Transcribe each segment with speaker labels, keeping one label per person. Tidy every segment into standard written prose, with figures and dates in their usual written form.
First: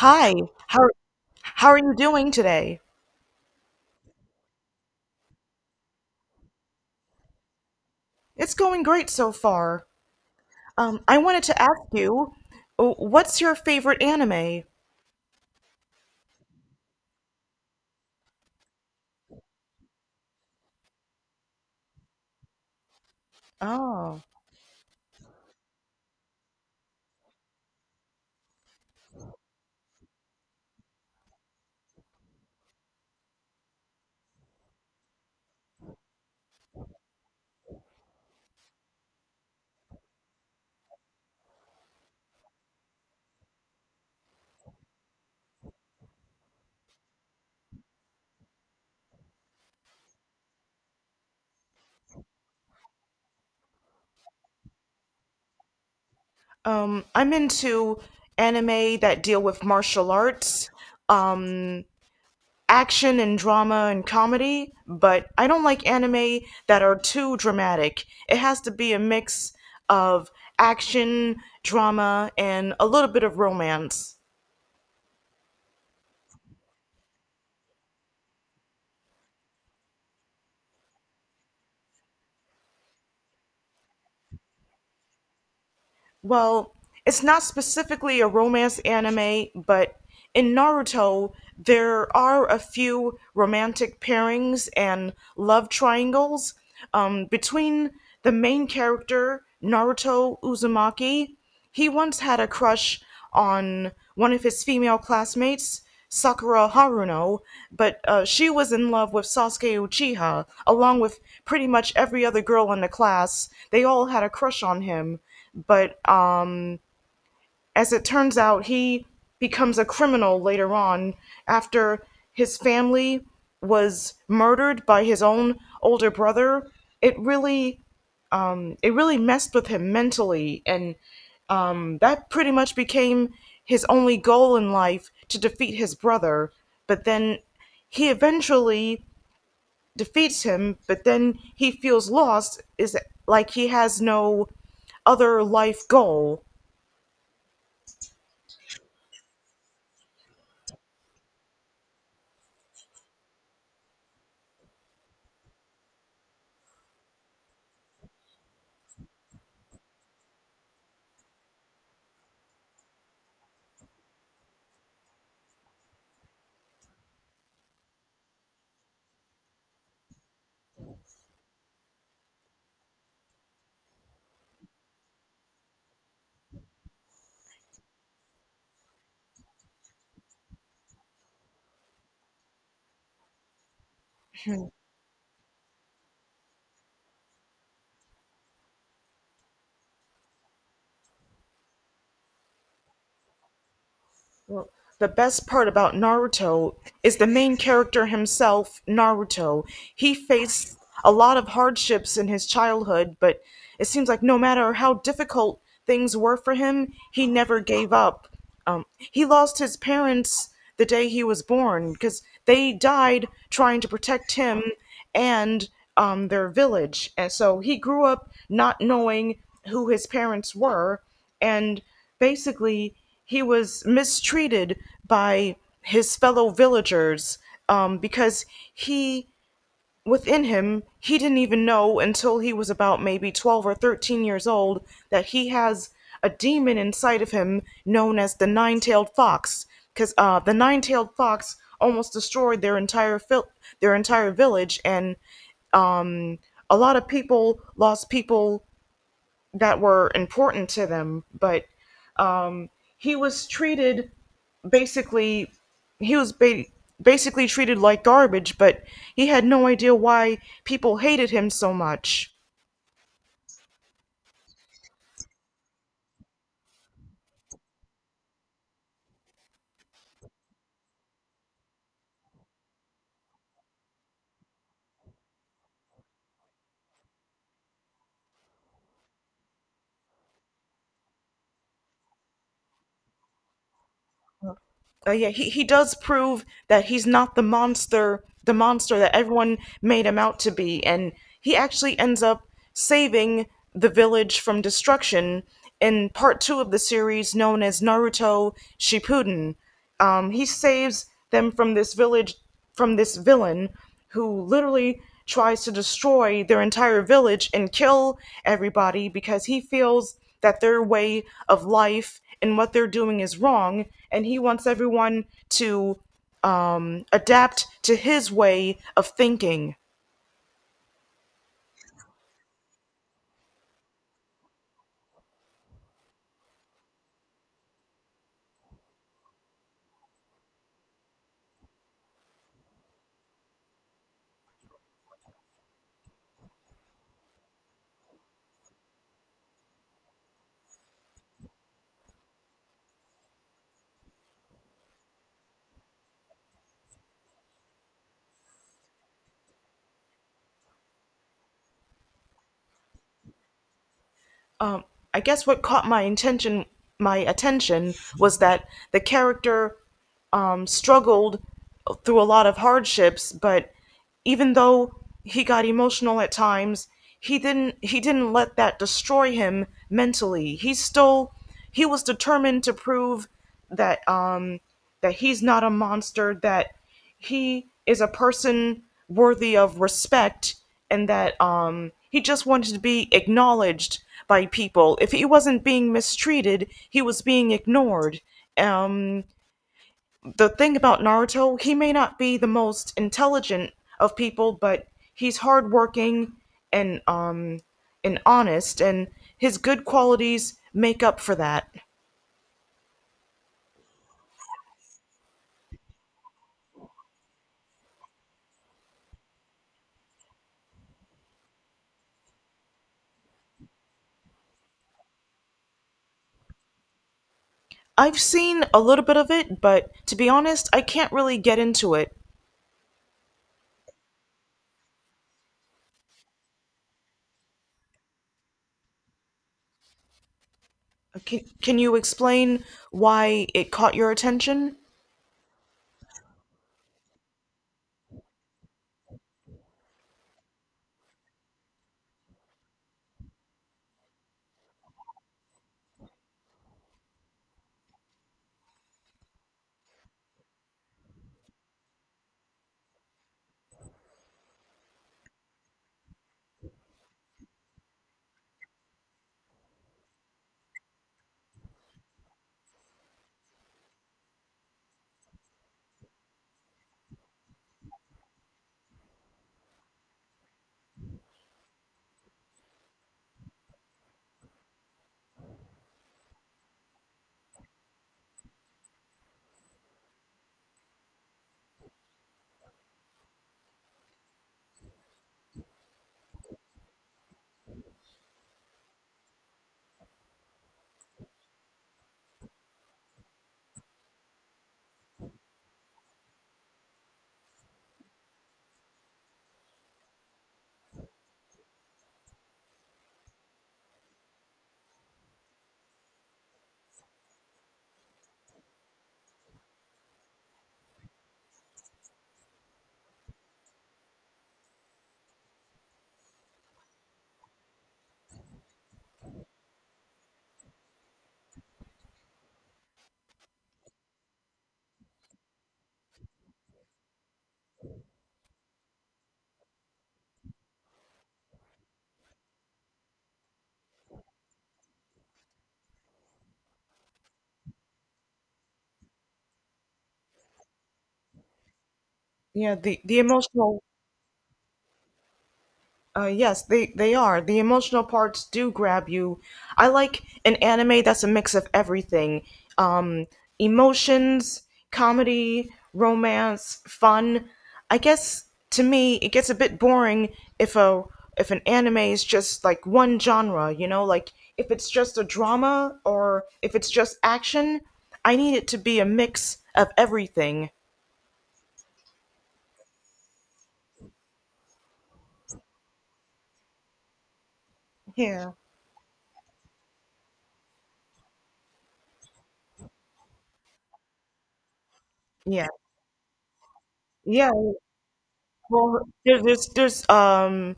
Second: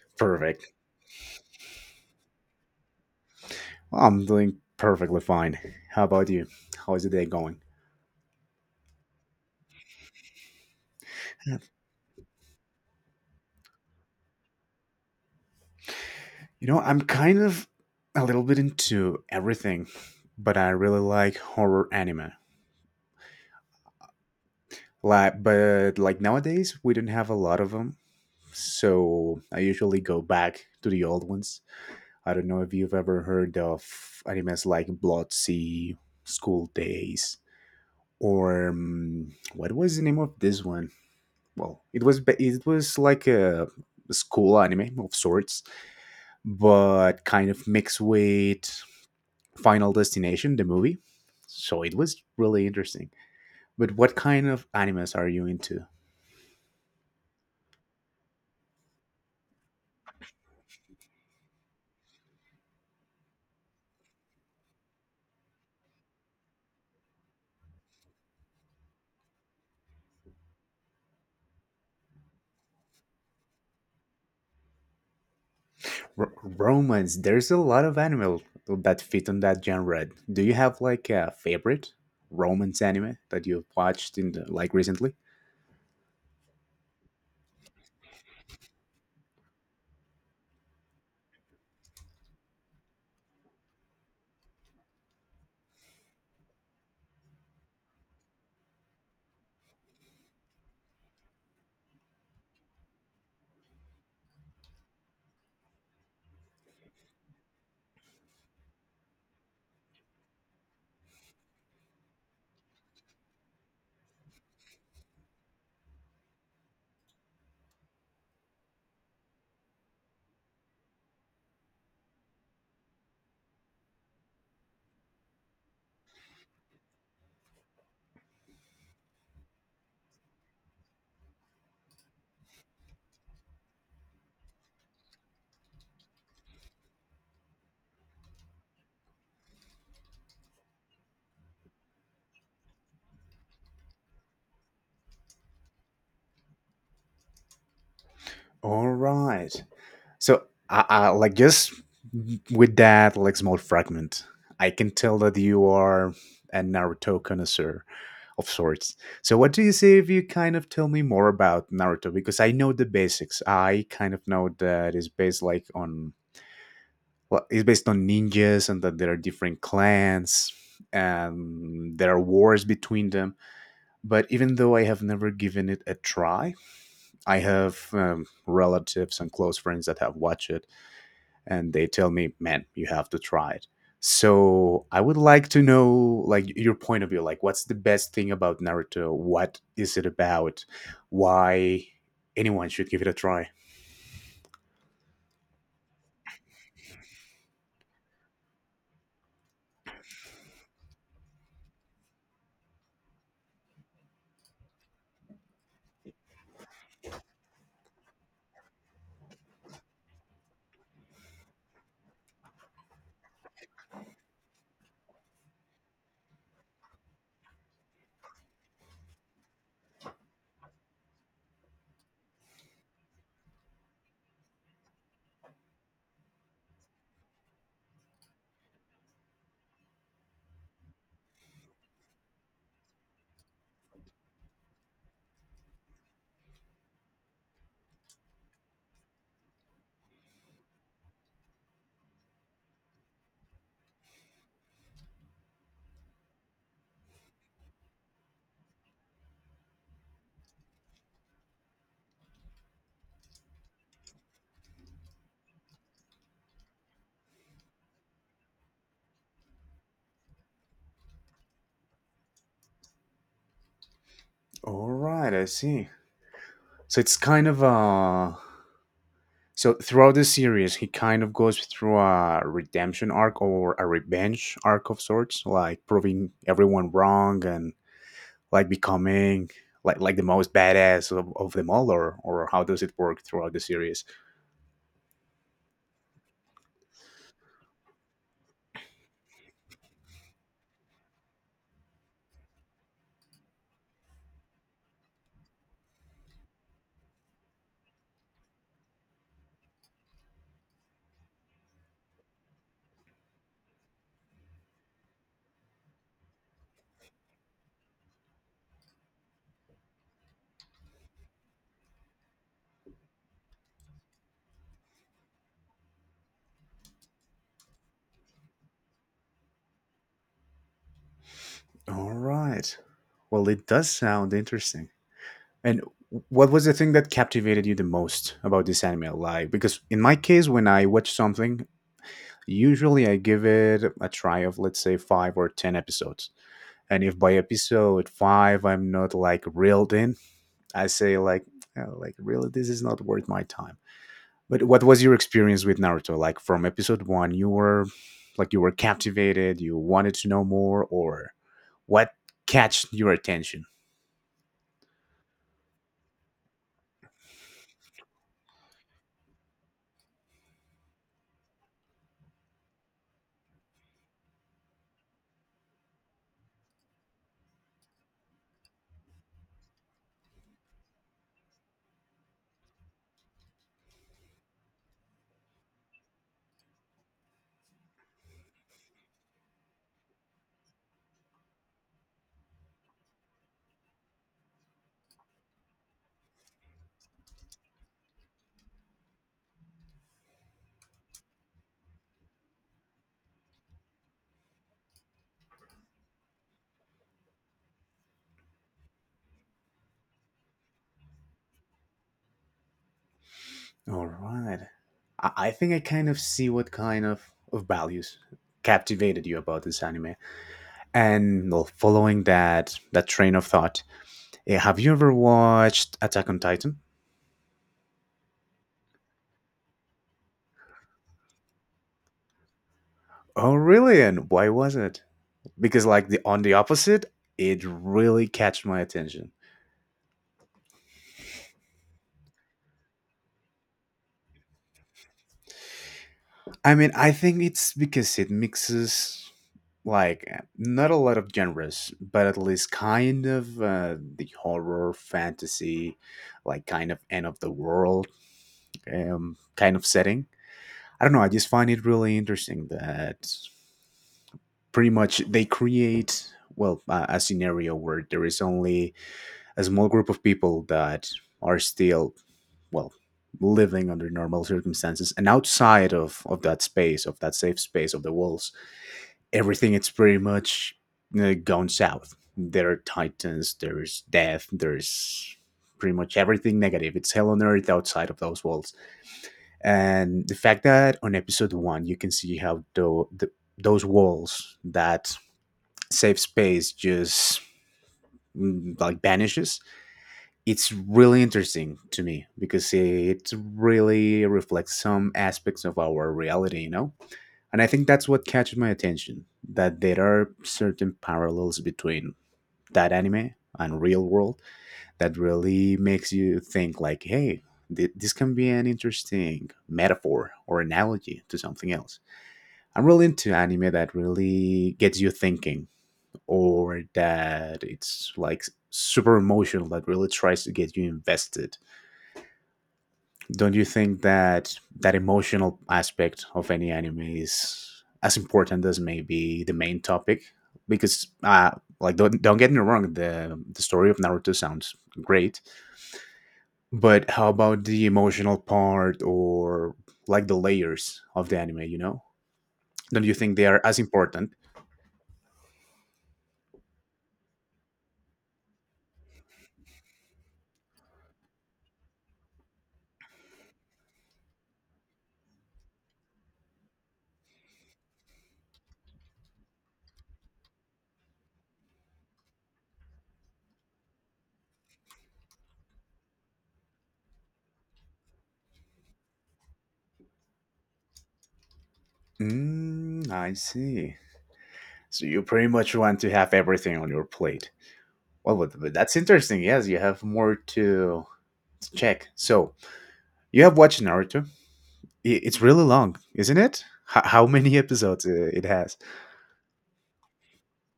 Speaker 1: Hi,
Speaker 2: Perfect.
Speaker 1: how how are you doing today?
Speaker 2: I'm doing perfectly fine. How about you? How is the day going?
Speaker 1: It's going great so far. I wanted
Speaker 2: Yeah.
Speaker 1: to ask you, what's your favorite anime?
Speaker 2: You know, I'm kind of a little bit into everything, but I really like horror anime.
Speaker 1: Oh,
Speaker 2: Like, but like nowadays, we don't have a lot of them, so I usually go back to the old ones. I don't know if you've ever heard of animes like Blood Sea, School Days, or what was the name of this one? Well, it was it was like a school anime of sorts, but kind of mixed with Final Destination, the movie. So it was really interesting. But what kind of animes are you into?
Speaker 1: I'm into anime that deal with martial arts, um, action and drama and comedy, but I don't like anime that are too dramatic. It has to be a mix of action, drama, and a little bit of romance.
Speaker 2: Romance. There's a lot of anime that fit on that genre. Do you have like a favorite romance anime that you've watched in the, like recently?
Speaker 1: Well, it's not specifically a romance anime, but in Naruto, there are a few romantic pairings and love triangles between the main character, Naruto Uzumaki. He once had a crush on one of his female classmates, Sakura Haruno, but she was in love with Sasuke Uchiha, along with pretty much every other girl in the class. They all had a crush on him, but as it turns out, he becomes a criminal later on after his family was murdered by his own older brother. It really it really messed with him mentally, and that pretty much became his only goal in life to defeat his brother. But then he eventually defeats him, but then he feels lost, is like he has no other life goal.
Speaker 2: All right. So, like just with that like small fragment, I can tell that you are a Naruto connoisseur of sorts. So, what do you say if you kind of tell me more about Naruto? Because I know the basics. I kind of know that it's based like on, well, it's based on ninjas and that there are different clans and there are wars between them. But even though I have never given it a try, I have relatives and close friends that have watched it, and they tell me, "Man, you have to try it." So I would like to know, like, your point of view. Like, what's the best thing about Naruto? What is it about? Why anyone should give it a try?
Speaker 1: Well, the best part about Naruto is the main character himself, Naruto. He faced a lot of hardships in his childhood, but it seems like no matter how difficult things were for him, he never gave up. Um, he lost his parents the day he was born because they died trying to protect him and their village. And so he grew up not knowing who his parents were and basically he was mistreated by his fellow villagers because he within him he didn't even know until he was about maybe 12 or 13 years old that he has a demon inside of him known as the nine-tailed fox because the nine-tailed fox almost destroyed their entire their entire village and a lot of people lost people that were important to them but he was treated basically he was basically treated like garbage, but he had no idea why people hated him so much.
Speaker 2: All right, I see. So it's kind of, so throughout the series he kind of goes through a redemption arc or a revenge arc of sorts, like proving everyone wrong and like becoming, like the most badass of them all, or how does it work throughout the series?
Speaker 1: Yeah, he does prove that he's not the monster that everyone made him out to be, and he actually ends up saving the village from destruction in part two of the series known as Naruto Shippuden. He saves them from this village from this villain who literally tries to destroy their entire village and kill everybody because he feels that their way of life and what they're doing is wrong and he wants everyone to adapt to his way of thinking.
Speaker 2: All right. Well, it does sound interesting. And what was the thing that captivated you the most about this anime? Like, because in my case, when I watch something, usually I give it a try of, let's say, five or 10 episodes. And if by episode five I'm not like reeled in, I say, like, "Oh, like really, this is not worth my time." But what was your experience with Naruto? Like, from episode one, you were like, you were captivated, you wanted to know more, or what catch your attention?
Speaker 1: um, I guess what caught my intention, my attention, was that the character struggled through a lot of hardships, but even though he got emotional at times, he didn't let that destroy him mentally. He still he was determined to prove that that he's not a monster. That he is a person worthy of respect and that he just wanted to be acknowledged by people. If he wasn't being mistreated he was being ignored. um the thing about Naruto, he may not be the most intelligent of people but he's hardworking and um and honest and his good qualities make up for that.
Speaker 2: All right. I think I kind of see what kind of values captivated you about this anime. And well, following that train of thought, have you ever watched Attack on Titan?
Speaker 1: I've seen a little bit of it but to be honest I can't really get into it.
Speaker 2: Oh, really? And why was it? Because like the on the opposite, it really catch my attention.
Speaker 1: Can you explain why it caught your attention?
Speaker 2: I mean, I think it's because it mixes like not a lot of genres, but at least kind of the horror, fantasy, like kind of end of the world kind of setting. I don't know. I just find it really interesting that pretty much they create, well, a scenario where there is only a small group of people that are still, well, living under normal circumstances, and outside of that space, of that safe space of the walls, everything it's pretty much gone south. There are titans, there's death, there's pretty much everything negative. It's hell on earth outside of those walls. And the fact that on episode one you can see how those walls, that safe space, just like vanishes. It's really interesting to me because it really reflects some aspects of our reality, you know? And I think that's what catches my attention, that there are certain parallels between that anime and real world that really makes you think like, hey, this can be an interesting metaphor or analogy to something else. I'm really into anime that really gets you thinking, or that it's like super emotional, that really tries to get you invested. Don't you think that that emotional aspect of any anime is as important as maybe the main topic? Because like, don't get me wrong, the story of Naruto sounds great, but how about the emotional part, or like the layers of the anime? You know,
Speaker 1: Yeah,
Speaker 2: don't you
Speaker 1: the
Speaker 2: think they are as
Speaker 1: emotional
Speaker 2: important?
Speaker 1: Yes, they are. The emotional parts do grab you. I like an anime that's a mix of everything. Um, emotions, comedy, romance, fun. I guess to me it gets a bit boring if a if an anime is just like one genre, you know, like if it's just a drama or if it's just action, I need it to be a mix of everything.
Speaker 2: Mm, I see. So you pretty much want to have everything on your plate. Well,
Speaker 1: Yeah.
Speaker 2: but, that's interesting. Yes, you have more to check. So you have watched Naruto. It's really
Speaker 1: Yeah.
Speaker 2: long, isn't it? How
Speaker 1: Yeah,
Speaker 2: many episodes it has?
Speaker 1: well, there's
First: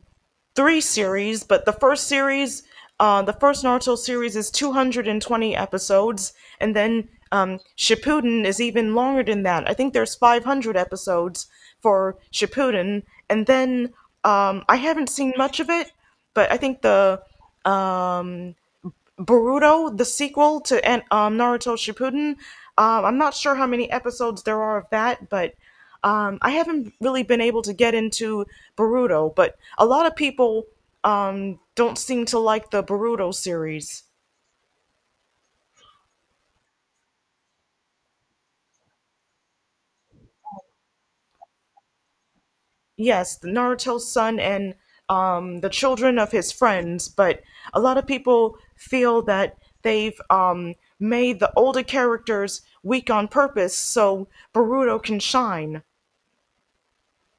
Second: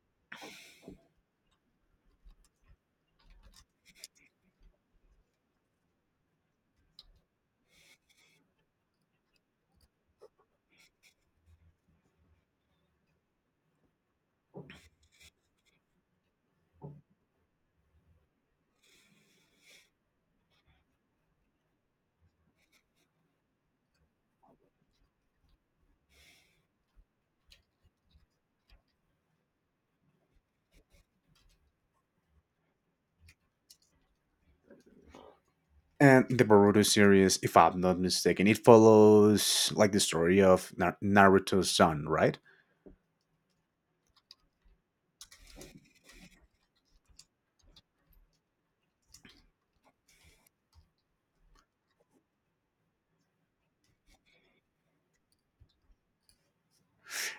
Speaker 1: three series, but the first series, the first Naruto series is 220 episodes, and then Shippuden is even longer than that. I think there's 500 episodes for Shippuden, and then I haven't seen much of it, but I think the um, Boruto, the sequel to and Naruto Shippuden. I'm not sure how many episodes there are of that, but I haven't really been able to get into Boruto. But a lot of people don't seem to like the Boruto series.
Speaker 2: And the Boruto series, if I'm not mistaken, it follows like the story of Naruto's son, right?
Speaker 1: Yes, the Naruto's son and the children of his friends, but a lot of people feel that they've made the older characters weak on purpose so Boruto can shine.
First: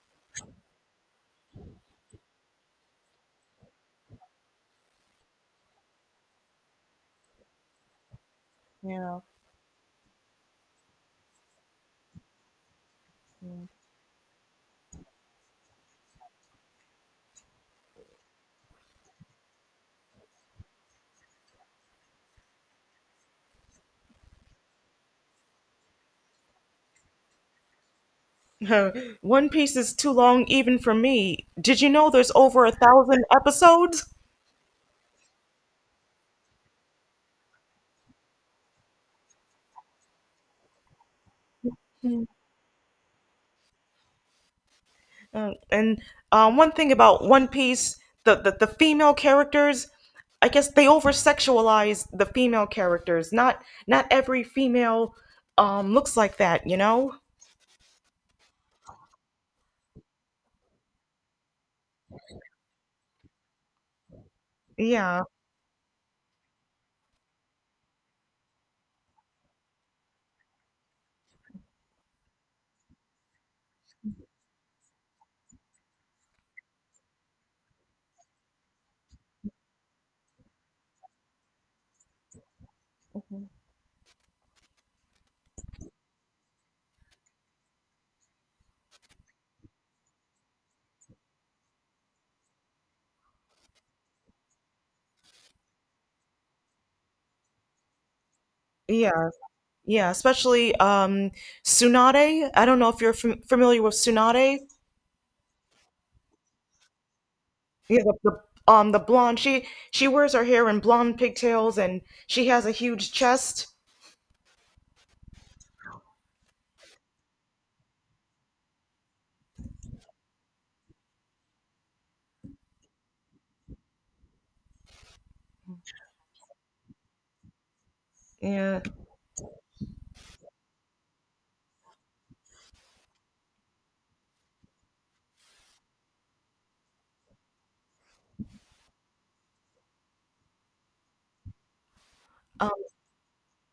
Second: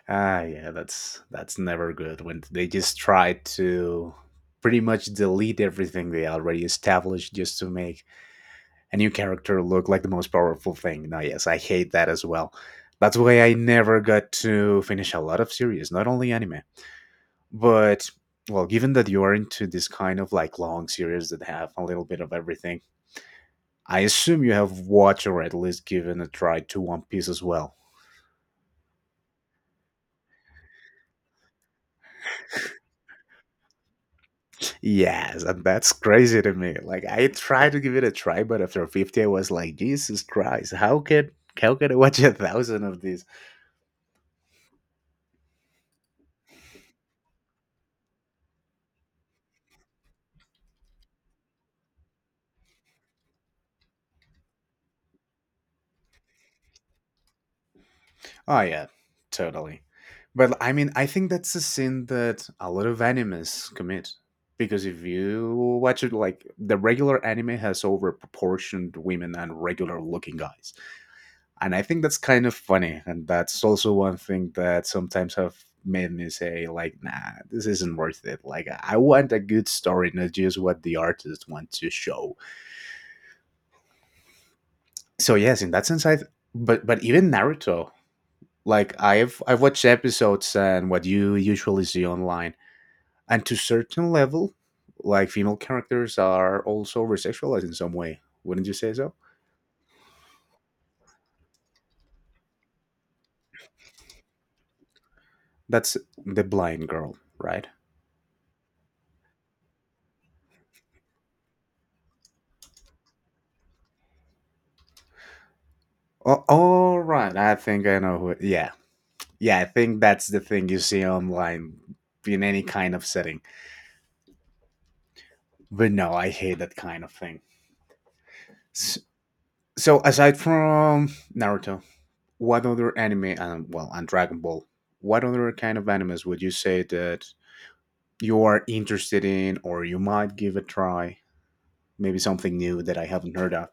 Speaker 2: Ah, yeah, that's never good when they just try to pretty much delete everything they already established just to make a new
Speaker 1: Yeah.
Speaker 2: character look like the most powerful thing. No, yes, I hate that as well. That's why I never got to finish a lot of series, not only anime. But well, given that you are into this kind of like long series that have a little bit of everything, I assume you have watched or at least given a try to One Piece as well.
Speaker 1: One Piece is too long even for me. Did you know there's over 1,000 episodes?
Speaker 2: Yes, and that's crazy to me. Like I tried to give it a try, but after 50 I was like, Jesus Christ, how could I watch a thousand of these?
Speaker 1: And one thing about One Piece, the female characters, I guess they over sexualize the female characters. Not not every female looks like that, you know?
Speaker 2: Oh yeah, totally. But I mean, I think that's a sin that a lot of animes commit, because if
Speaker 1: Yeah,
Speaker 2: you watch it, like the regular anime has overproportioned women and regular looking guys, and I think that's kind of funny, and that's also one thing that sometimes have made me say like, nah, this isn't worth it. Like, I want a good story, not just what the artist wants to show. So yes, in that sense, I. But even Naruto, like I've watched episodes and what you usually see online, and to certain level, like female characters are also resexualized in some way. Wouldn't you say so?
Speaker 1: yeah, yeah. Especially Tsunade. I don't know if you're familiar with Tsunade.
Speaker 2: That's the blind girl, right?
Speaker 1: Yeah, the the blonde. She wears her hair in blonde pigtails, and she has a huge chest.
Speaker 2: Oh, all right. I think I know who. Yeah, yeah. I think that's the thing you see online in any kind of setting. But no, I hate that kind of thing.
Speaker 1: Yeah.
Speaker 2: S- So, aside from Naruto, what other anime, and well, and Dragon Ball, what other kind of animes would you say that you are interested in, or you might give a try. Maybe something
Speaker 1: Um.
Speaker 2: new that I haven't heard of.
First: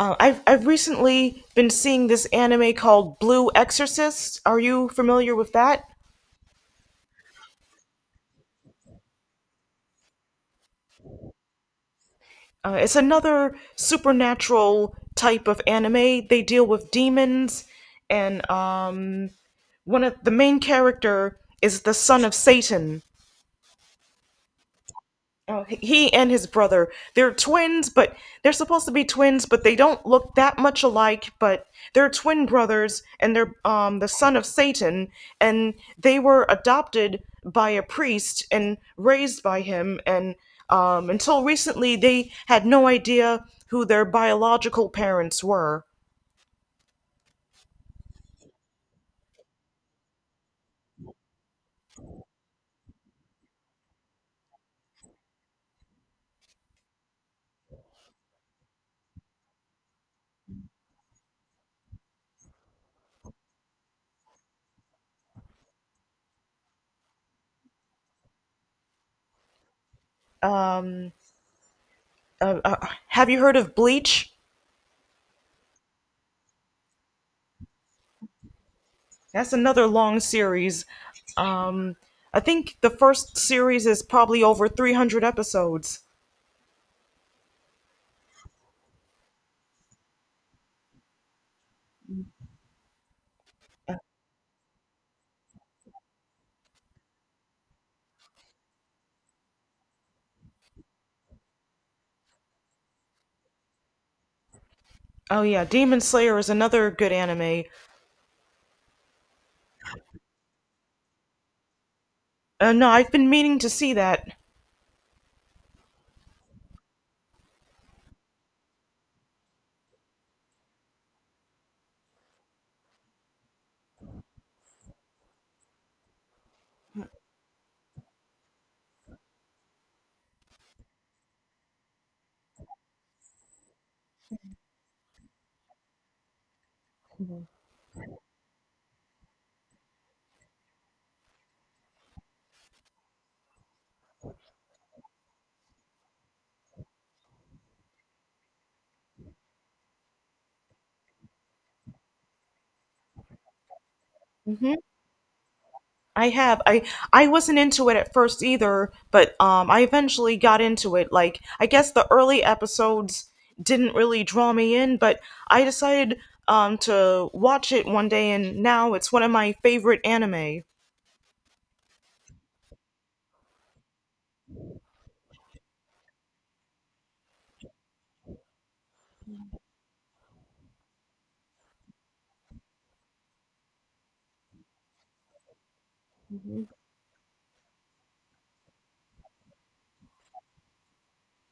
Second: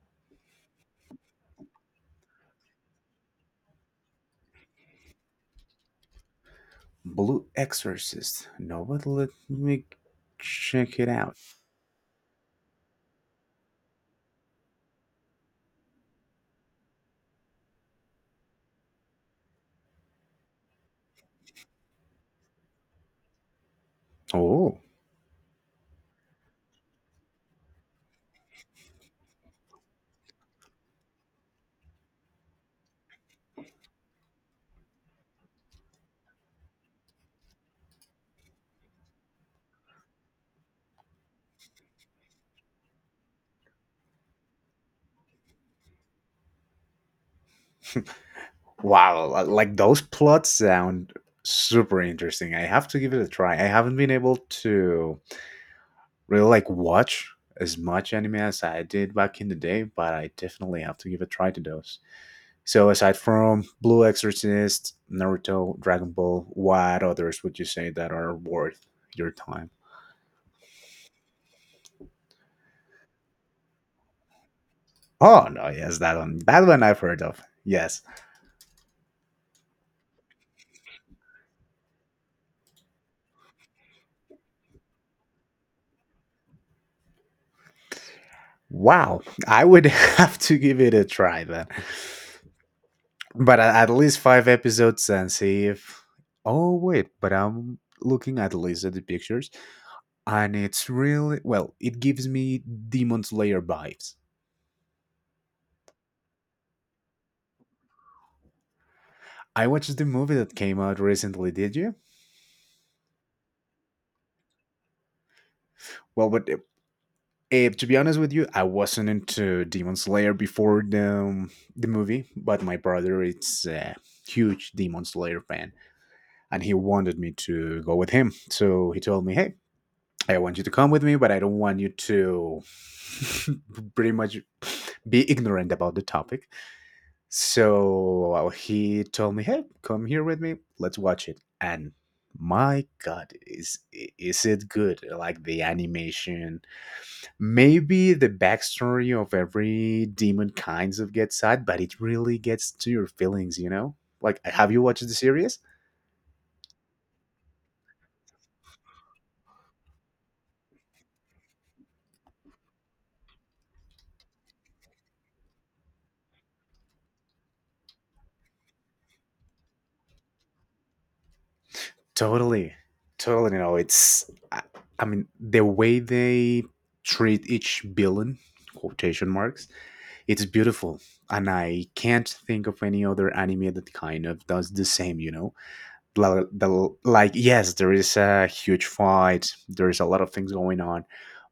Speaker 1: I've recently been seeing this anime called Blue Exorcist. Are you familiar with that?
Speaker 2: Blue Exorcist. No, but let me check it out.
Speaker 1: It's another supernatural type of anime. They deal with demons, and one of the main character is the son of Satan.
Speaker 2: Oh,
Speaker 1: Oh, he and his brother, they're twins, but they're supposed to be twins, but they don't look that much alike. But they're twin brothers, and they're the son of Satan, and they were adopted by a priest and raised by him. And until recently, they had no idea who their biological parents were.
Speaker 2: wow. Like those plots sound super interesting. I have to give it a try. I haven't been able to really like watch as much anime as I did back in the day, but I definitely have to give a try to those. So aside from Blue Exorcist, Naruto, Dragon Ball, what others would you say that are worth your time?
Speaker 1: Have you heard of Bleach?
Speaker 2: Oh no, yes, that one. That one I've heard of. Yes.
Speaker 1: That's another long series. Um, I think the first series is probably over 300 episodes.
Speaker 2: Wow. I would have to give it a try then. But at least five episodes and see if. Oh wait, but I'm looking at the least at the pictures, and it's really, well, it gives me Demon Slayer vibes.
Speaker 1: Oh yeah, Demon Slayer is another good anime.
Speaker 2: I watched the movie that came out recently, did you?
Speaker 1: No, I've been meaning to see that.
Speaker 2: Well, but, to be honest with you, I wasn't into Demon Slayer before the movie, but my brother is a huge Demon Slayer fan, and he wanted me to go with him. So he told me, "Hey, I want you to come with me, but I don't want you to pretty much be ignorant about the topic." So well, he told me, "Hey, come here with me. Let's watch it." And my God, is it good? Like the animation, maybe the backstory of every demon kinds of gets sad, but it really gets to your feelings, you know? Like, have
Speaker 1: hmm
Speaker 2: you watched the series?
Speaker 1: I have. I wasn't into it at first either, but I eventually got into it. Like, I guess the early episodes didn't really draw me in, but I decided to watch it one day, and now it's one of my favorite anime.
Speaker 2: Totally. Totally. You know, it's, I mean, the way they treat each villain, quotation marks, it's beautiful. And I can't think of any other anime that kind of does the same, you know? Like, the, like yes, there is a huge fight, there is a lot of things going on,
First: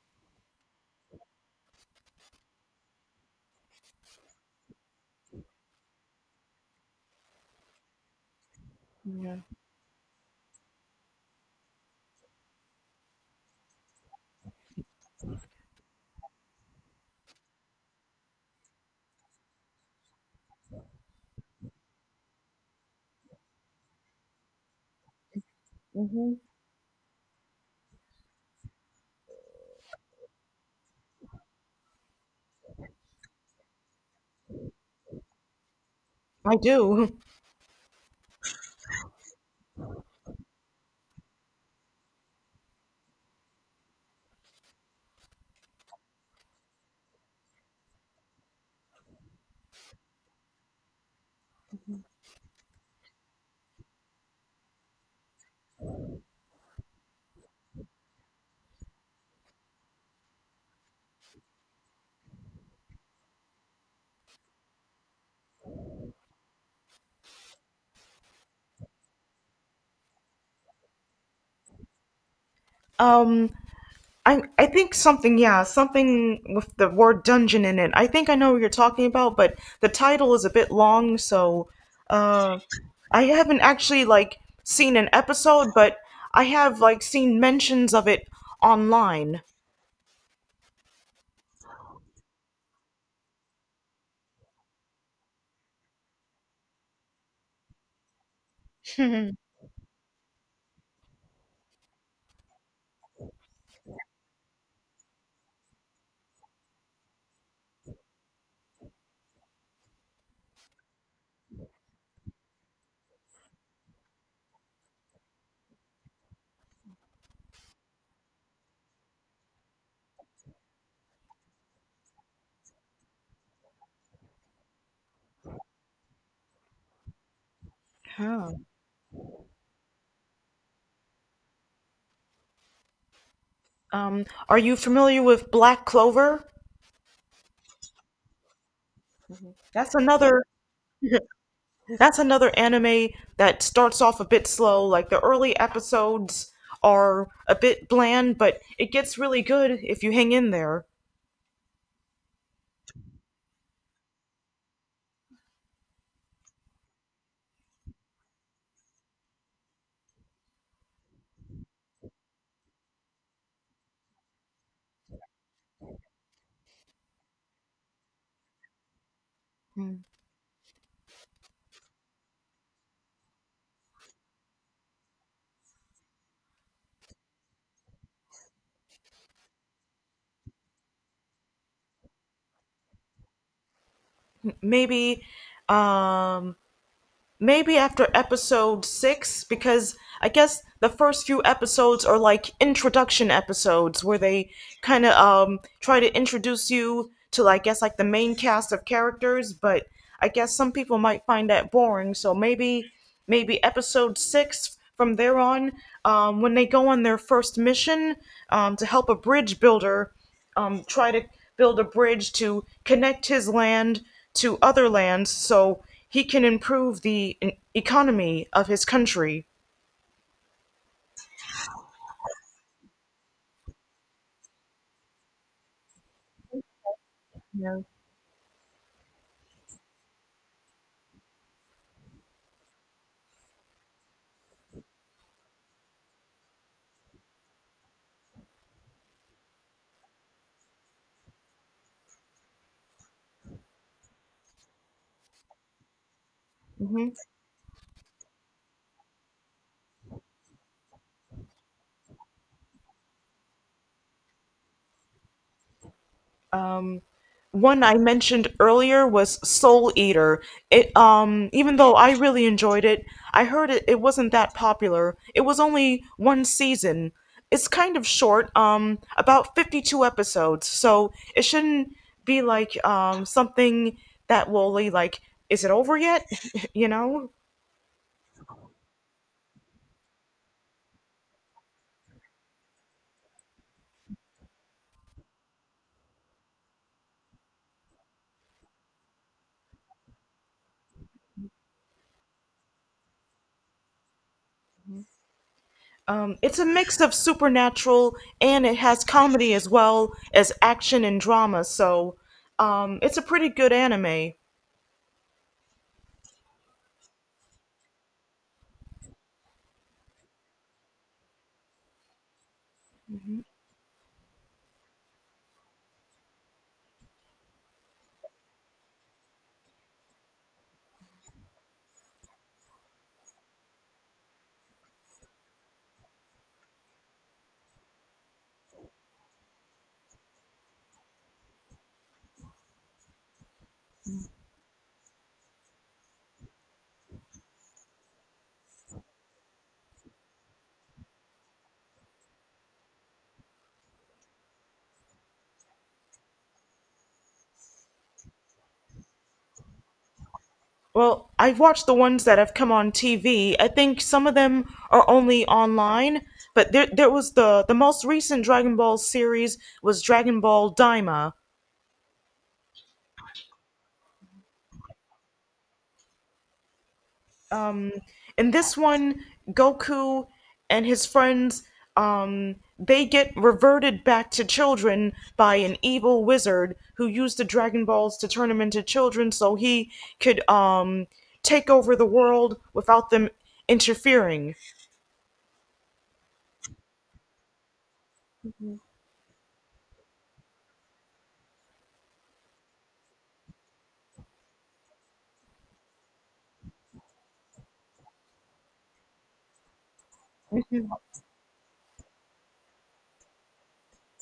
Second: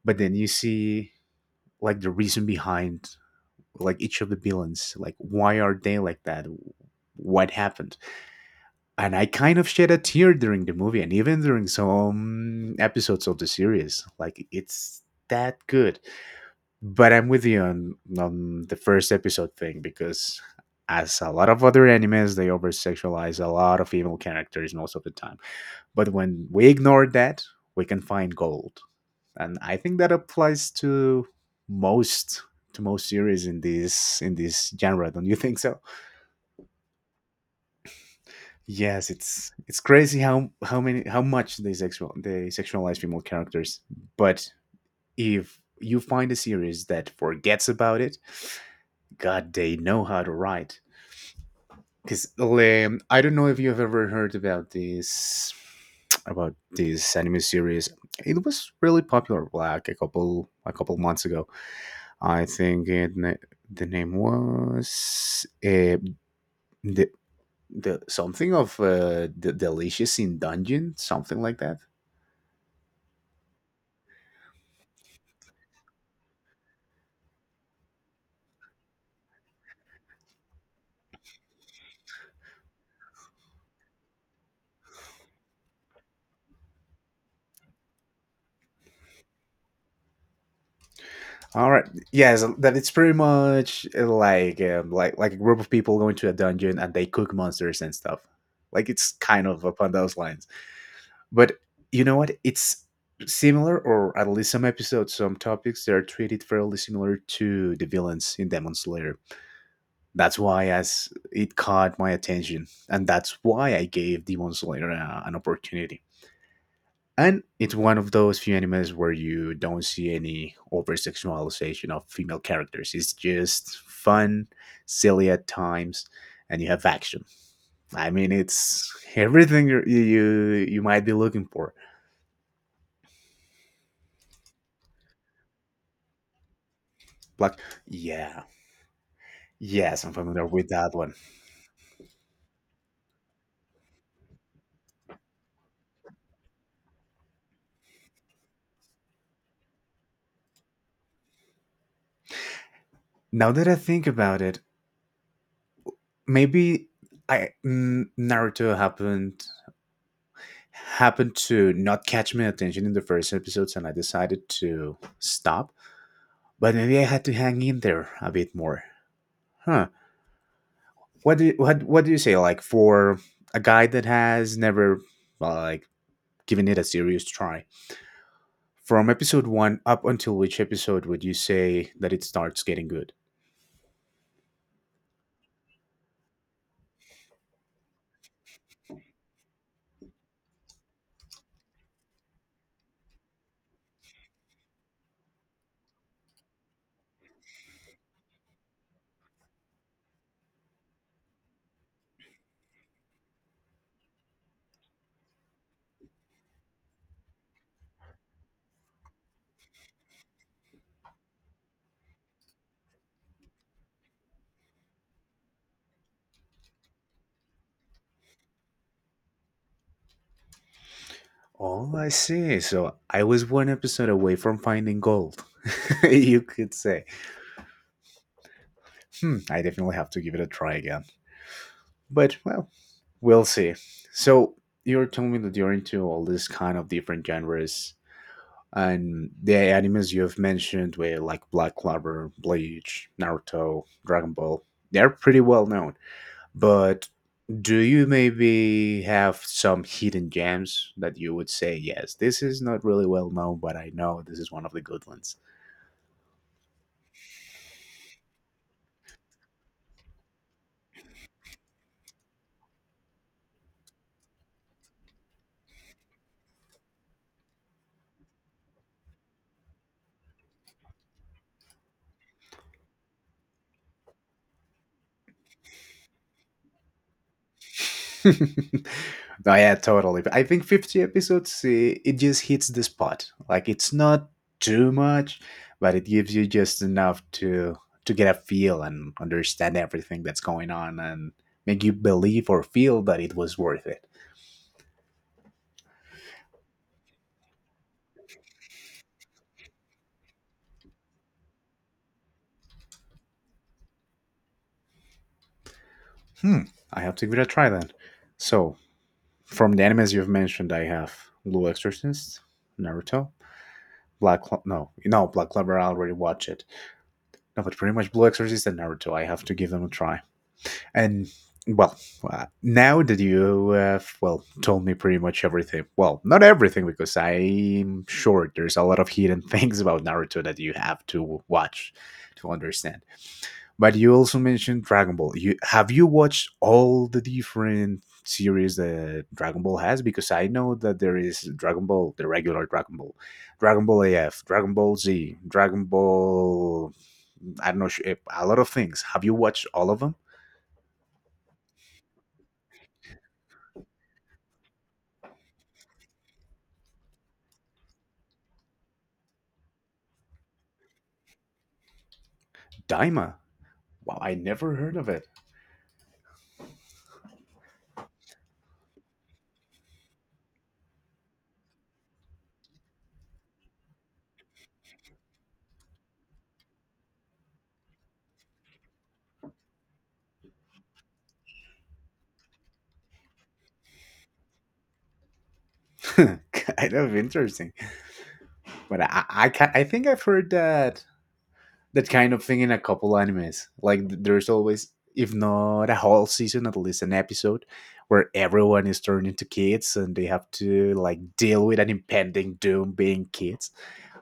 Speaker 2: but then you see like the reason behind, like each of the villains, like why are they like that, what happened. And I kind of shed a tear during the movie and even during some episodes of the series. Like, it's that good. But I'm with you on the first episode thing, because as a lot of other animes, they over sexualize a lot of female characters most of the time, but when we ignore that, we can find gold. And I think that applies to most, to most series in this genre. Don't you think so?
Speaker 1: I do.
Speaker 2: Yes, it's crazy how much they sexualize female characters. But if you find a series that forgets about it, God, they know how to write. Because I don't know if you've ever heard about this anime series. It was really popular like a couple months ago. I think it, na- The name was the the something of the delicious in dungeon, something like that.
Speaker 1: Um, I think something, yeah, something with the word dungeon in it. I think I know what you're talking about, but the title is a bit long, so uh I haven't actually like seen an episode, but I have like seen mentions of it online.
Speaker 2: All right, yes, that it's pretty much like like a group of people going to a dungeon and they cook monsters and stuff. Like it's kind of upon those lines, but you know what? It's similar, or at least some episodes, some topics they are treated fairly similar to the villains in Demon Slayer. That's why as it caught my attention, and that's why I gave Demon Slayer a, an opportunity. And it's one of those few animes where you don't see any over sexualization of female characters. It's just fun, silly at times, and you have action. I mean,
Speaker 1: Huh.
Speaker 2: it's everything you might be looking for.
Speaker 1: Are you familiar with Black Clover?
Speaker 2: Like yeah,
Speaker 1: That's
Speaker 2: yes, I'm
Speaker 1: another
Speaker 2: familiar with that one.
Speaker 1: that's another anime that starts off a bit slow. Like the early episodes are a bit bland, but it gets really good if you hang in there.
Speaker 2: Now that I think about it, maybe Naruto happened to not catch my attention in the first episodes, and I decided to stop. But maybe I had to hang in there a bit more. Huh. What do you say, like, for a guy that has never, well, like, given it a serious try? From episode 1 up until which episode would you say that it starts getting good?
Speaker 1: maybe um maybe after episode 6 because I guess the first few episodes are like introduction episodes where they kind of try to introduce you to I guess like the main cast of characters, but I guess some people might find that boring, so maybe episode 6 from there on when they go on their first mission to help a bridge builder try to build a bridge to connect his land to other lands so he can improve the economy of his country.
Speaker 2: Oh, I see. So I was one episode away from finding gold, you could say.
Speaker 1: Yeah.
Speaker 2: Hmm, I definitely have to give it a try again. But well, we'll see. So you're telling me that you're into all these kind of different genres, and the animes you have mentioned were like Black Clover, Bleach, Naruto, Dragon Ball. They're pretty well known,
Speaker 1: Mm-hmm.
Speaker 2: but do you maybe have some hidden gems that you would say, yes, this is not really well known, but I know this is one of the good ones?
Speaker 1: One I mentioned earlier was Soul Eater. It even though I really enjoyed it, I heard it, it wasn't that popular. It was only one season. It's kind of short, about 52 episodes. So it shouldn't be like something that will be like is it over yet? You know?
Speaker 2: Oh yeah, totally. But I think 50 episodes, it just hits the spot. Like it's not too much, but it gives you just enough to get a feel and understand everything that's going on and make you believe or feel that it was worth it.
Speaker 1: It's a mix of supernatural and it has comedy as well as action and drama. So it's a pretty good anime.
Speaker 2: Hmm, I have to give it a try then. So, from the animes you've mentioned, I have Blue Exorcist, Naruto, Black Clo- no, no, Black Clover. I already watched it. No, but pretty much Blue Exorcist and Naruto. I have to give them a try. And well, now that you have, well, told me pretty much everything, well, not everything, because I'm sure there's a lot of hidden things about Naruto that you have to watch to understand. But you also mentioned Dragon Ball. You have you watched all the different series that Dragon Ball has? Because I know that there is Dragon Ball, the regular Dragon Ball, Dragon Ball AF, Dragon Ball Z, Dragon Ball. I don't know, sh- eh, a lot of things. Have you watched all of them?
Speaker 1: Well, I've watched the ones that have come on TV. I think some of them are only online, but there was the most recent Dragon Ball series was Dragon Ball Daima.
Speaker 2: Daima. Wow, I never heard of it.
Speaker 1: Um, in this one, Goku and his friends they get reverted back to children by an evil wizard who used the Dragon Balls to turn them into children so he could take over the world without them interfering.
Speaker 2: Kind of interesting, but I think I've heard that that kind of thing in a couple animes. Like th- there's always, if not a whole season, at least an episode where everyone is turned into kids and they have to like deal with an impending doom being kids.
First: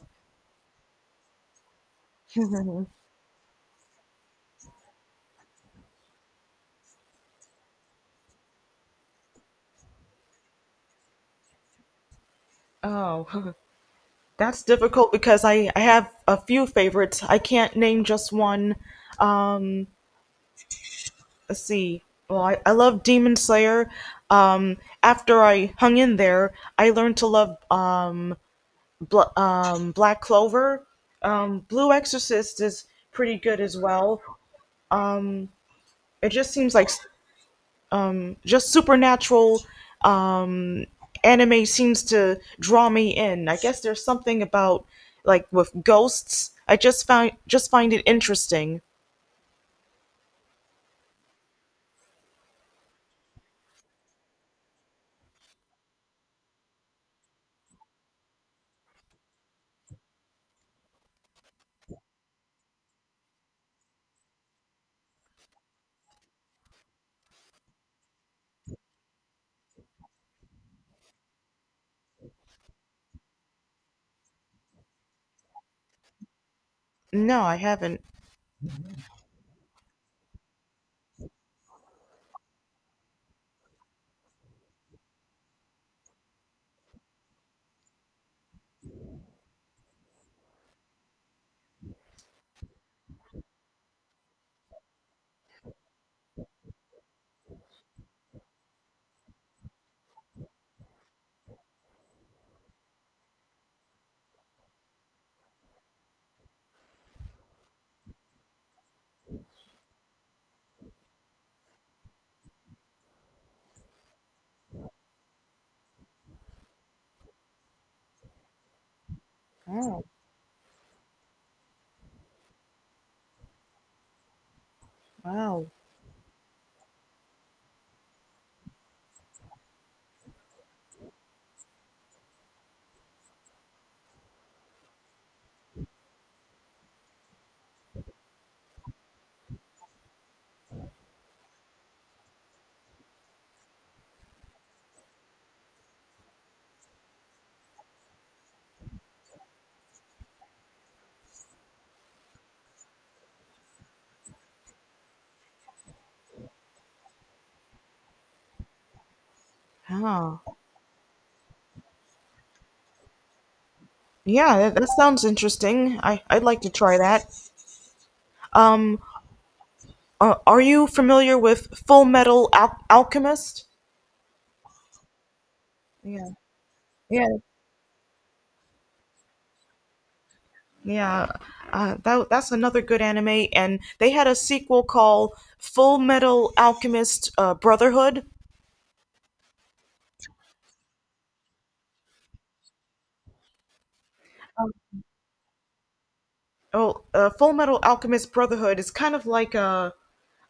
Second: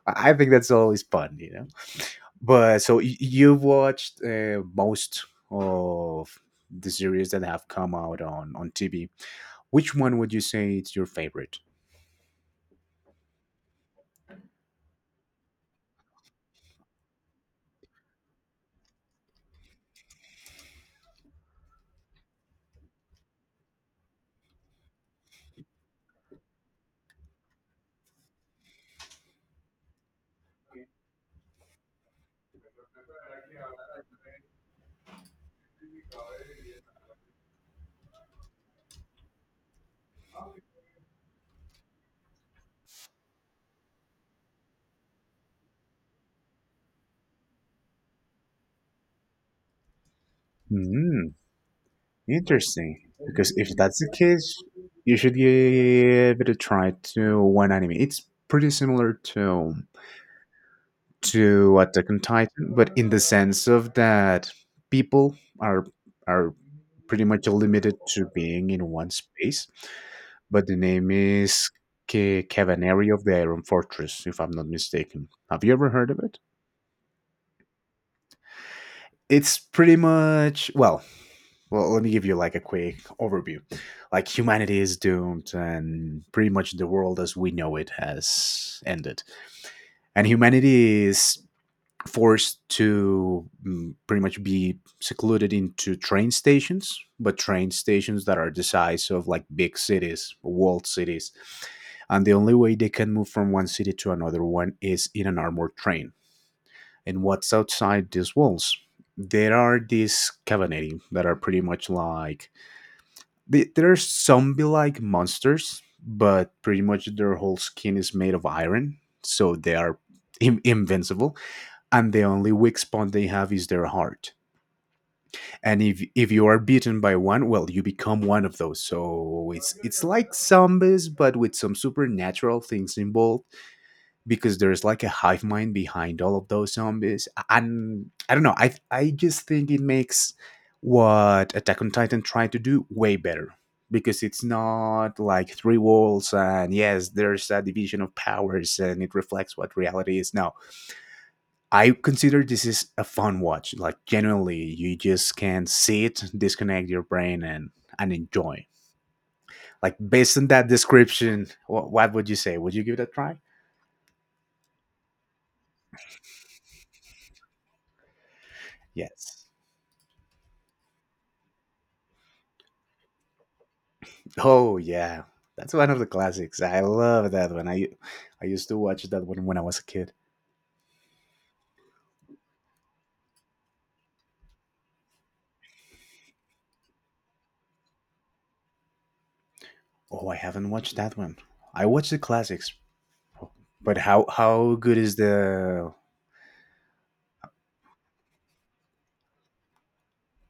Speaker 2: I think that's always fun, you know. But so y- you've watched most of the series that have come out on TV. Which one would you say is your favorite?
Speaker 1: Oh. That's difficult because I have a few favorites. I can't name just one. Um, let's see. Well, I love Demon Slayer. Um, after I hung in there, I learned to love Black Clover. Blue Exorcist is pretty good as well. It just seems like just supernatural um, anime seems to draw me in. I guess there's something about like with ghosts. I just find it interesting.
Speaker 2: Hmm. Interesting. Because if that's the case, you should give it a try to one anime. It's pretty similar to Attack on Titan, but in the sense of that people are pretty much limited to being in one space. But the name is Ke- Cavaneri of the Iron Fortress, if I'm not mistaken. Have you ever heard of it?
Speaker 1: No, I haven't.
Speaker 2: It's pretty much well. Well, let me give you like a quick overview. Like humanity is doomed and pretty much the world as we know it has ended, and humanity is forced to pretty much be secluded into train stations, but train stations that are the size of like big cities, walled cities. And the only way they can move from one city to another one is in an armored train. And what's outside these walls, there are these cavalry that are pretty much like, they, there are zombie-like monsters, but pretty much their whole skin is made of iron, so they are
Speaker 1: Oh,
Speaker 2: in- invincible. And the only weak spot they have is their heart.
Speaker 1: wow.
Speaker 2: And if you are beaten by one, well, you become one of those. So it's like zombies, but with some supernatural things involved, because there's like a hive mind behind all of those zombies. And I don't know. I just think it makes what Attack on Titan tried to do way better, because it's not like three walls and yes, there's a division of powers and it reflects what reality is. No, I consider this is a fun watch. Like genuinely, you just can sit, disconnect your brain, and enjoy. Like based
Speaker 1: Huh.
Speaker 2: on that description, what would you say? Would you give it a try?
Speaker 1: Yeah, that, that sounds interesting. I'd like to try that. Um,
Speaker 2: Yes.
Speaker 1: are you familiar with Full Metal Alchemist?
Speaker 2: Oh yeah, that's one of the
Speaker 1: Yeah.
Speaker 2: classics. I
Speaker 1: Yeah.
Speaker 2: love that one. I used to watch that one when I was a kid.
Speaker 1: Yeah. That, that's another good anime, and they had a sequel called Full Metal Alchemist Brotherhood.
Speaker 2: Oh, I haven't watched that one. I watch the classics, but how good is the?
Speaker 1: Oh, Full Metal Alchemist Brotherhood is kind of like a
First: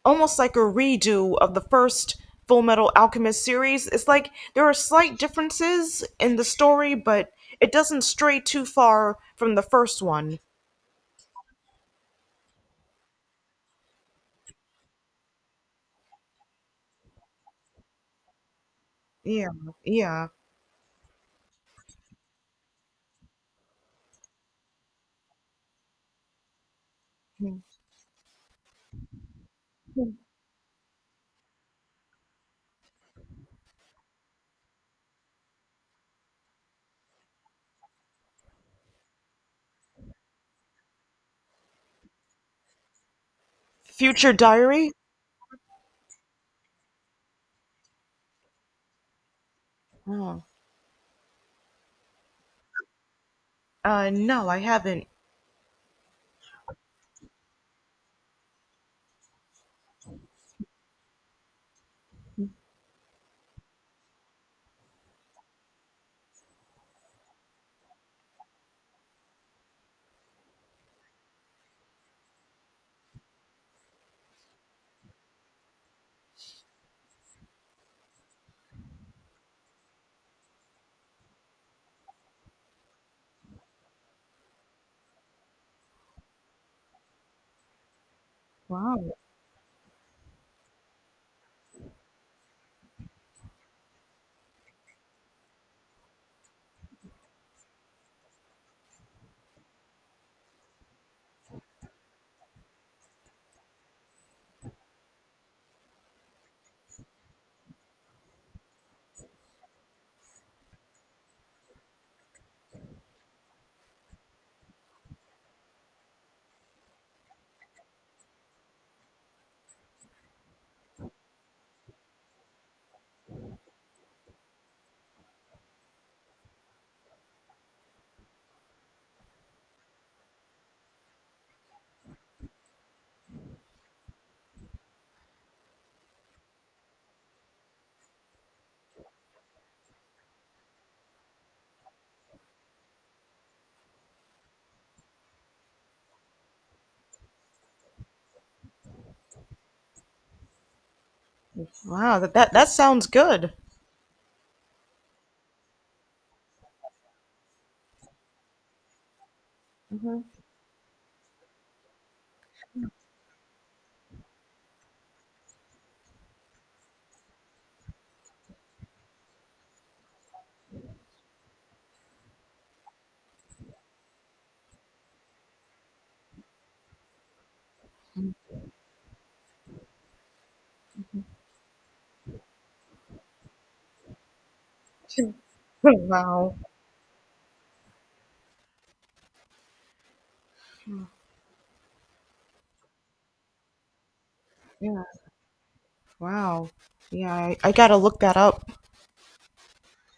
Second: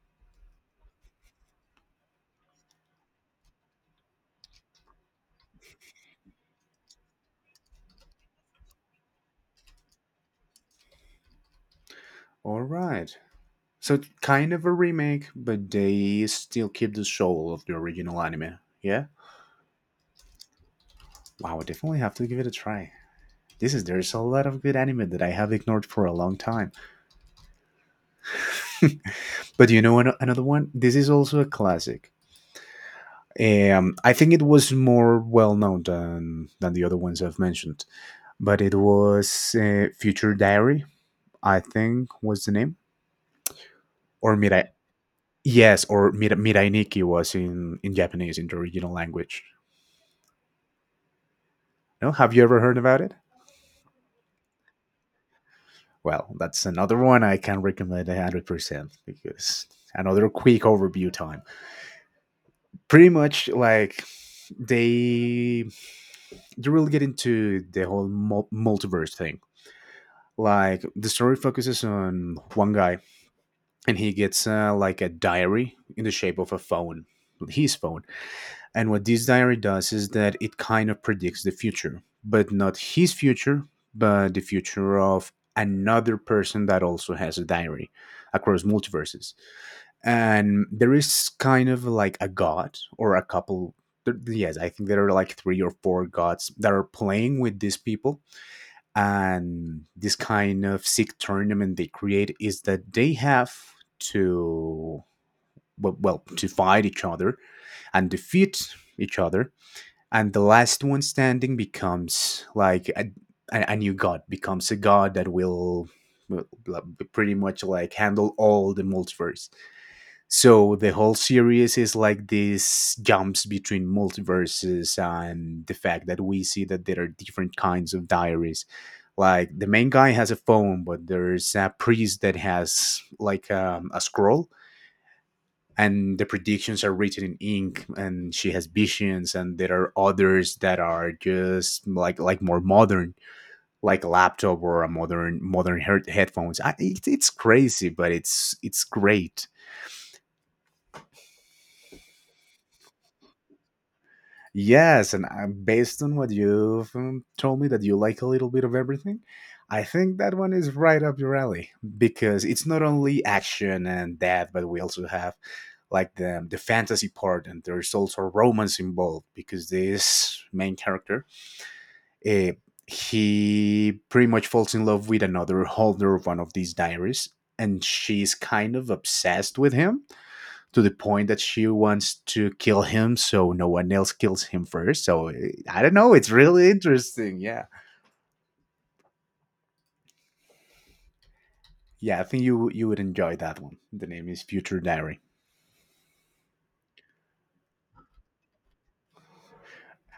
Speaker 1: almost like a redo of the first Full Metal Alchemist series. It's like there are slight differences in the story, but it doesn't stray too far from the first one.
Speaker 2: All right, so it's kind of a remake, but they still keep the soul of the original anime. Yeah.
Speaker 1: Yeah, yeah.
Speaker 2: Wow, I definitely have to give it a try. This is there's a lot of good anime that I have ignored for a long time.
Speaker 1: Hmm.
Speaker 2: But you know ano- another one. This is also a classic. I think it was more well known than the other ones I've mentioned, but it was Future Diary, I think was the name,
Speaker 1: Future
Speaker 2: or Mirai.
Speaker 1: Diary?
Speaker 2: Yes, or Mira, Mirai Nikki was in Japanese in the original language.
Speaker 1: Oh.
Speaker 2: No, have you ever heard about it?
Speaker 1: No, I haven't.
Speaker 2: Well, that's another one I can recommend 100%, because another quick overview time. Pretty much like they you really get into the whole mul- multiverse thing. Like the story focuses on one guy, and he gets like a diary in the shape of a phone, his phone. And what this diary does is that it kind of predicts the future, but not his future, but the future of another person that also has a diary across
Speaker 1: Wow,
Speaker 2: multiverses. And there is kind of like a god or a couple there- yes, I think there are like 3 or 4 gods that are playing with these people. And this kind of sick tournament they create is that they have to, well, well, to fight each other and defeat each other, and the last one standing becomes like a new god, becomes a god that will, like, pretty much like handle all the multiverse. So the whole series is like these jumps between multiverses and the fact that we see that there are different kinds of diaries. Like the main guy has a phone, but there's a priest that has like a scroll, and the predictions are written in ink, and she has visions, and there are others that are just like more modern, like a laptop or a modern head- headphones. I, it's crazy, but it's great.
Speaker 1: wow, that, that that sounds good.
Speaker 2: Yes, and based on what you've told me that you like a little bit of everything, I think that one is right up your alley, because it's not only action and that, but we also have like the fantasy part, and there's also romance involved because this main character, uh, he pretty much falls in love with another holder of one of these diaries, and she's kind of obsessed with him to the point that she wants to kill him so no one else kills him first. So eh, I don't know. It's
Speaker 1: Wow,
Speaker 2: really interesting. Yeah, yeah. I think you would enjoy that one. The name is Future
Speaker 1: yeah,
Speaker 2: Diary,
Speaker 1: wow, yeah. I gotta look that up.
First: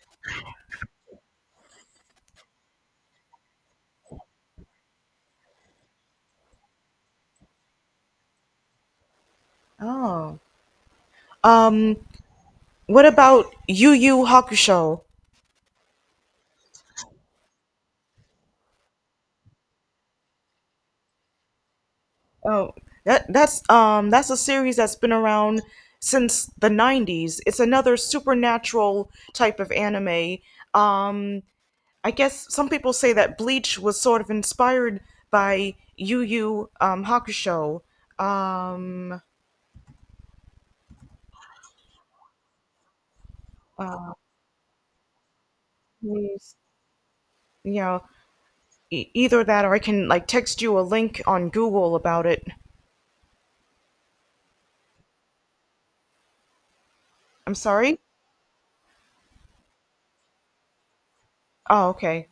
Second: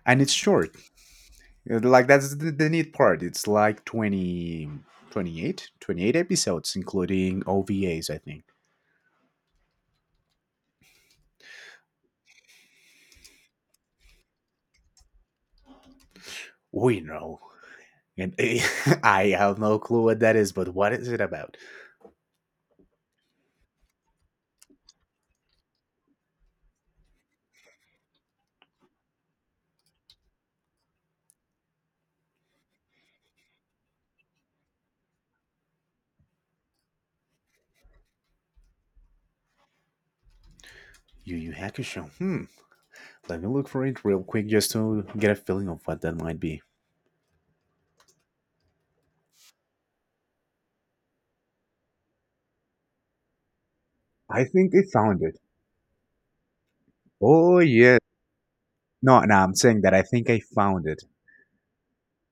Speaker 2: and it's short. Like that's the neat part. It's like 28 episodes, including OVAs. I think.
Speaker 1: Oh, um, what about Yu Yu Hakusho?
Speaker 2: We know. And I have no clue what that is, but what is it about?
Speaker 1: Oh, that's a series that's been around since the 90s. It's another supernatural type of anime. Um I guess some people say that Bleach was sort of inspired by Yu Yu Hakusho. Um
Speaker 2: Yu Yu Hakusho. Hmm. Let me look for it
Speaker 1: uh,
Speaker 2: real quick just to get a feeling of what that might
Speaker 1: please,
Speaker 2: be.
Speaker 1: you know, either that or I can like text you a link on Google about it.
Speaker 2: I think I found it.
Speaker 1: I'm
Speaker 2: Oh yeah.
Speaker 1: sorry?
Speaker 2: No, no, I'm saying that I think I found it.
Speaker 1: Oh, okay.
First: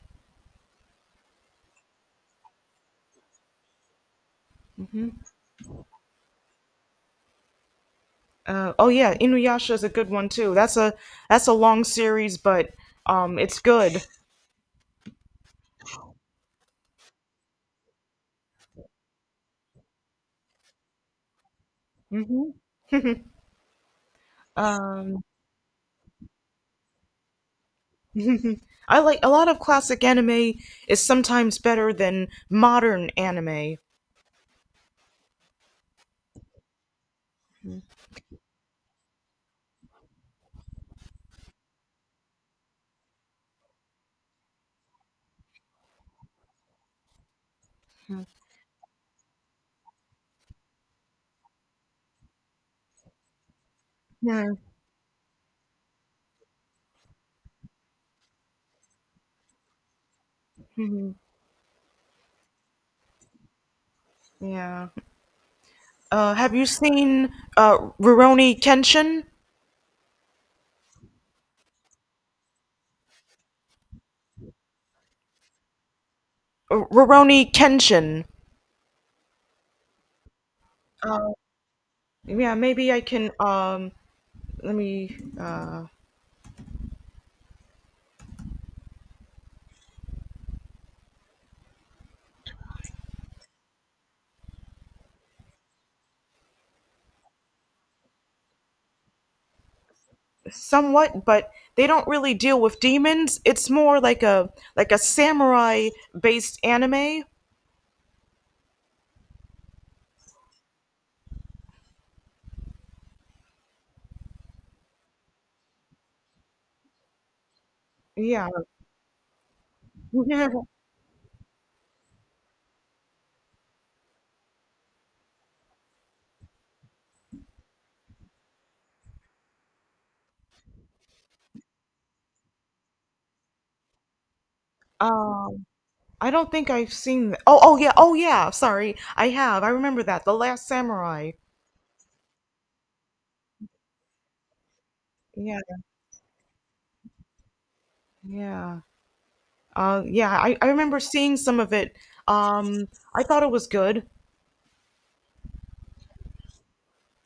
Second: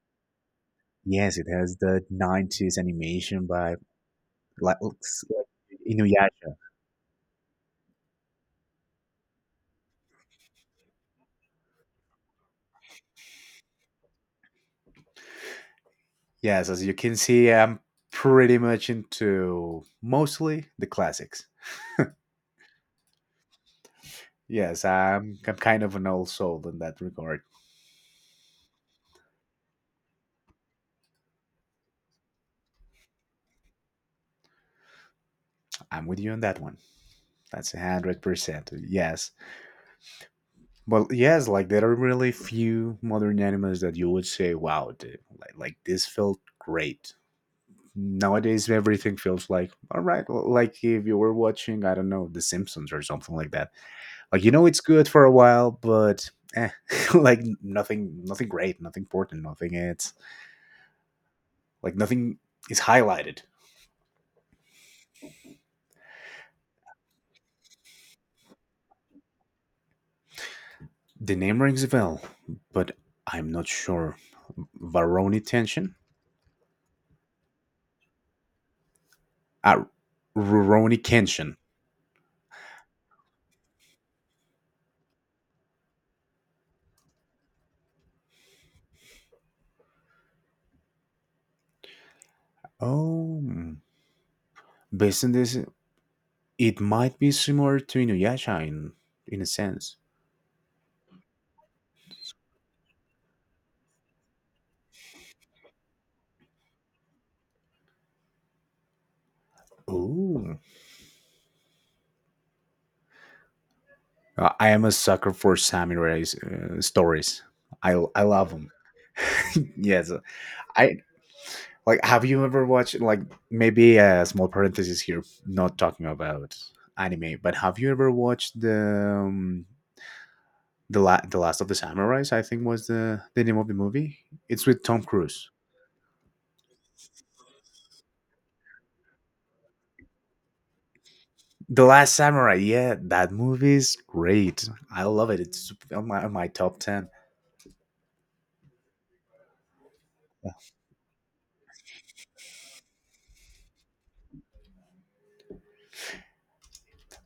Speaker 2: Yes, it has the 90s animation by like looks like Inuyasha.
Speaker 1: Oh yeah, Inuyasha is a good one too. That's a long series, but it's good.
Speaker 2: Yes, as you can see, I'm pretty much into mostly the classics.
Speaker 1: hmm
Speaker 2: Yes,
Speaker 1: Um,
Speaker 2: I'm kind of an old soul in that regard.
Speaker 1: I like a lot of classic anime is sometimes better than modern anime.
Speaker 2: I'm with you on that one. That's 100%. Yes, but yes, like there are really few modern animals that you would say, "Wow, dude, like this felt great." Nowadays everything feels like, all right, l- like if you were watching, I don't know, the Simpsons or something like that. Like
Speaker 1: Yeah.
Speaker 2: you know it's good for a while, but eh, like nothing, nothing great, nothing important, nothing. It's
Speaker 1: Mhm.
Speaker 2: like nothing is highlighted.
Speaker 1: Yeah. Have you seen Rurouni Kenshin?
Speaker 2: The name rings a bell, but I'm not sure. Varoni tension.
Speaker 1: Rurouni Kenshin.
Speaker 2: Ah, Ruroni Kenshin.
Speaker 1: Yeah, maybe I can. Let me.
Speaker 2: Oh mm. Based on this, it might be similar to Inuyasha in a sense.
Speaker 1: Somewhat, but they don't really deal with demons. It's more like a samurai based anime.
Speaker 2: Oh. I am a sucker for samurai stories. I
Speaker 1: Yeah.
Speaker 2: love them. Yes, I like. Have you ever watched like maybe a small parenthesis here? Not talking about anime, but have you ever watched um, the la- the Last of the Samurais? I think was the name of the movie. It's with Tom Cruise.
Speaker 1: um, I don't think I've seen. Oh, oh yeah, oh yeah. Sorry, I have. I remember that. The Last Samurai.
Speaker 2: The Last Samurai. Yeah, that movie is great. I love it.
Speaker 1: Yeah,
Speaker 2: It's on my top 10.
Speaker 1: yeah, yeah. I remember seeing some of it. Um, I thought it was good.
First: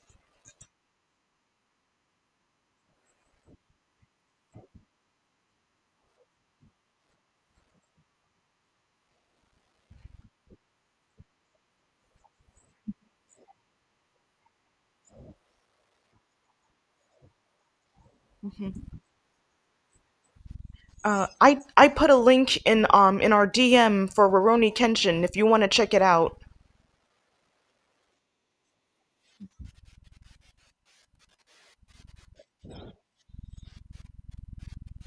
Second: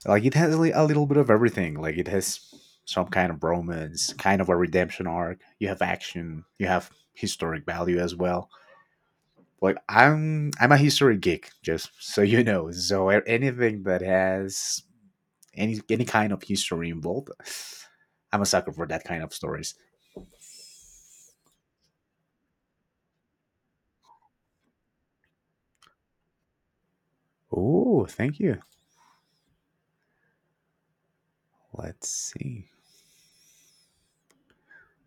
Speaker 2: Like it has li- a little bit of everything. Like it has some kind of romance, kind of a redemption arc. You have action. You have historic value as well. Like I'm a history geek, just so you know. So a- anything that has any kind of history involved, I'm a sucker for that kind of stories.
Speaker 1: I put a link in our DM for Roroni Kenshin if you want to check it out.
Speaker 2: Oh, thank you. Let's see.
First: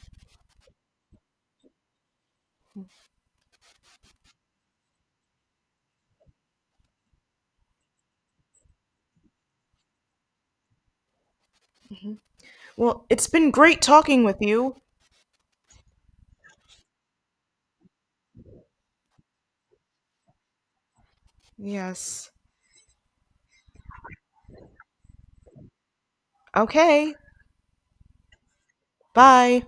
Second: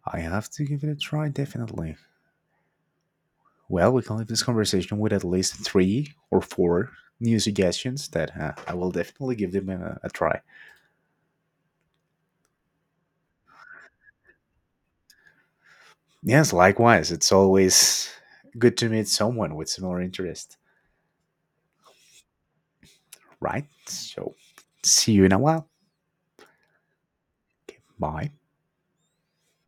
Speaker 2: I have to give it a try, definitely. Well, we can leave this conversation with at least 3 or 4 new suggestions that I will definitely give them a try.
Speaker 1: Well, it's been great talking with you.
Speaker 2: Yes, likewise. It's always good to meet someone with similar interest,
Speaker 1: Yes.
Speaker 2: right? So, see you in a while.
Speaker 1: Okay.
Speaker 2: Okay, bye.
Speaker 1: Bye.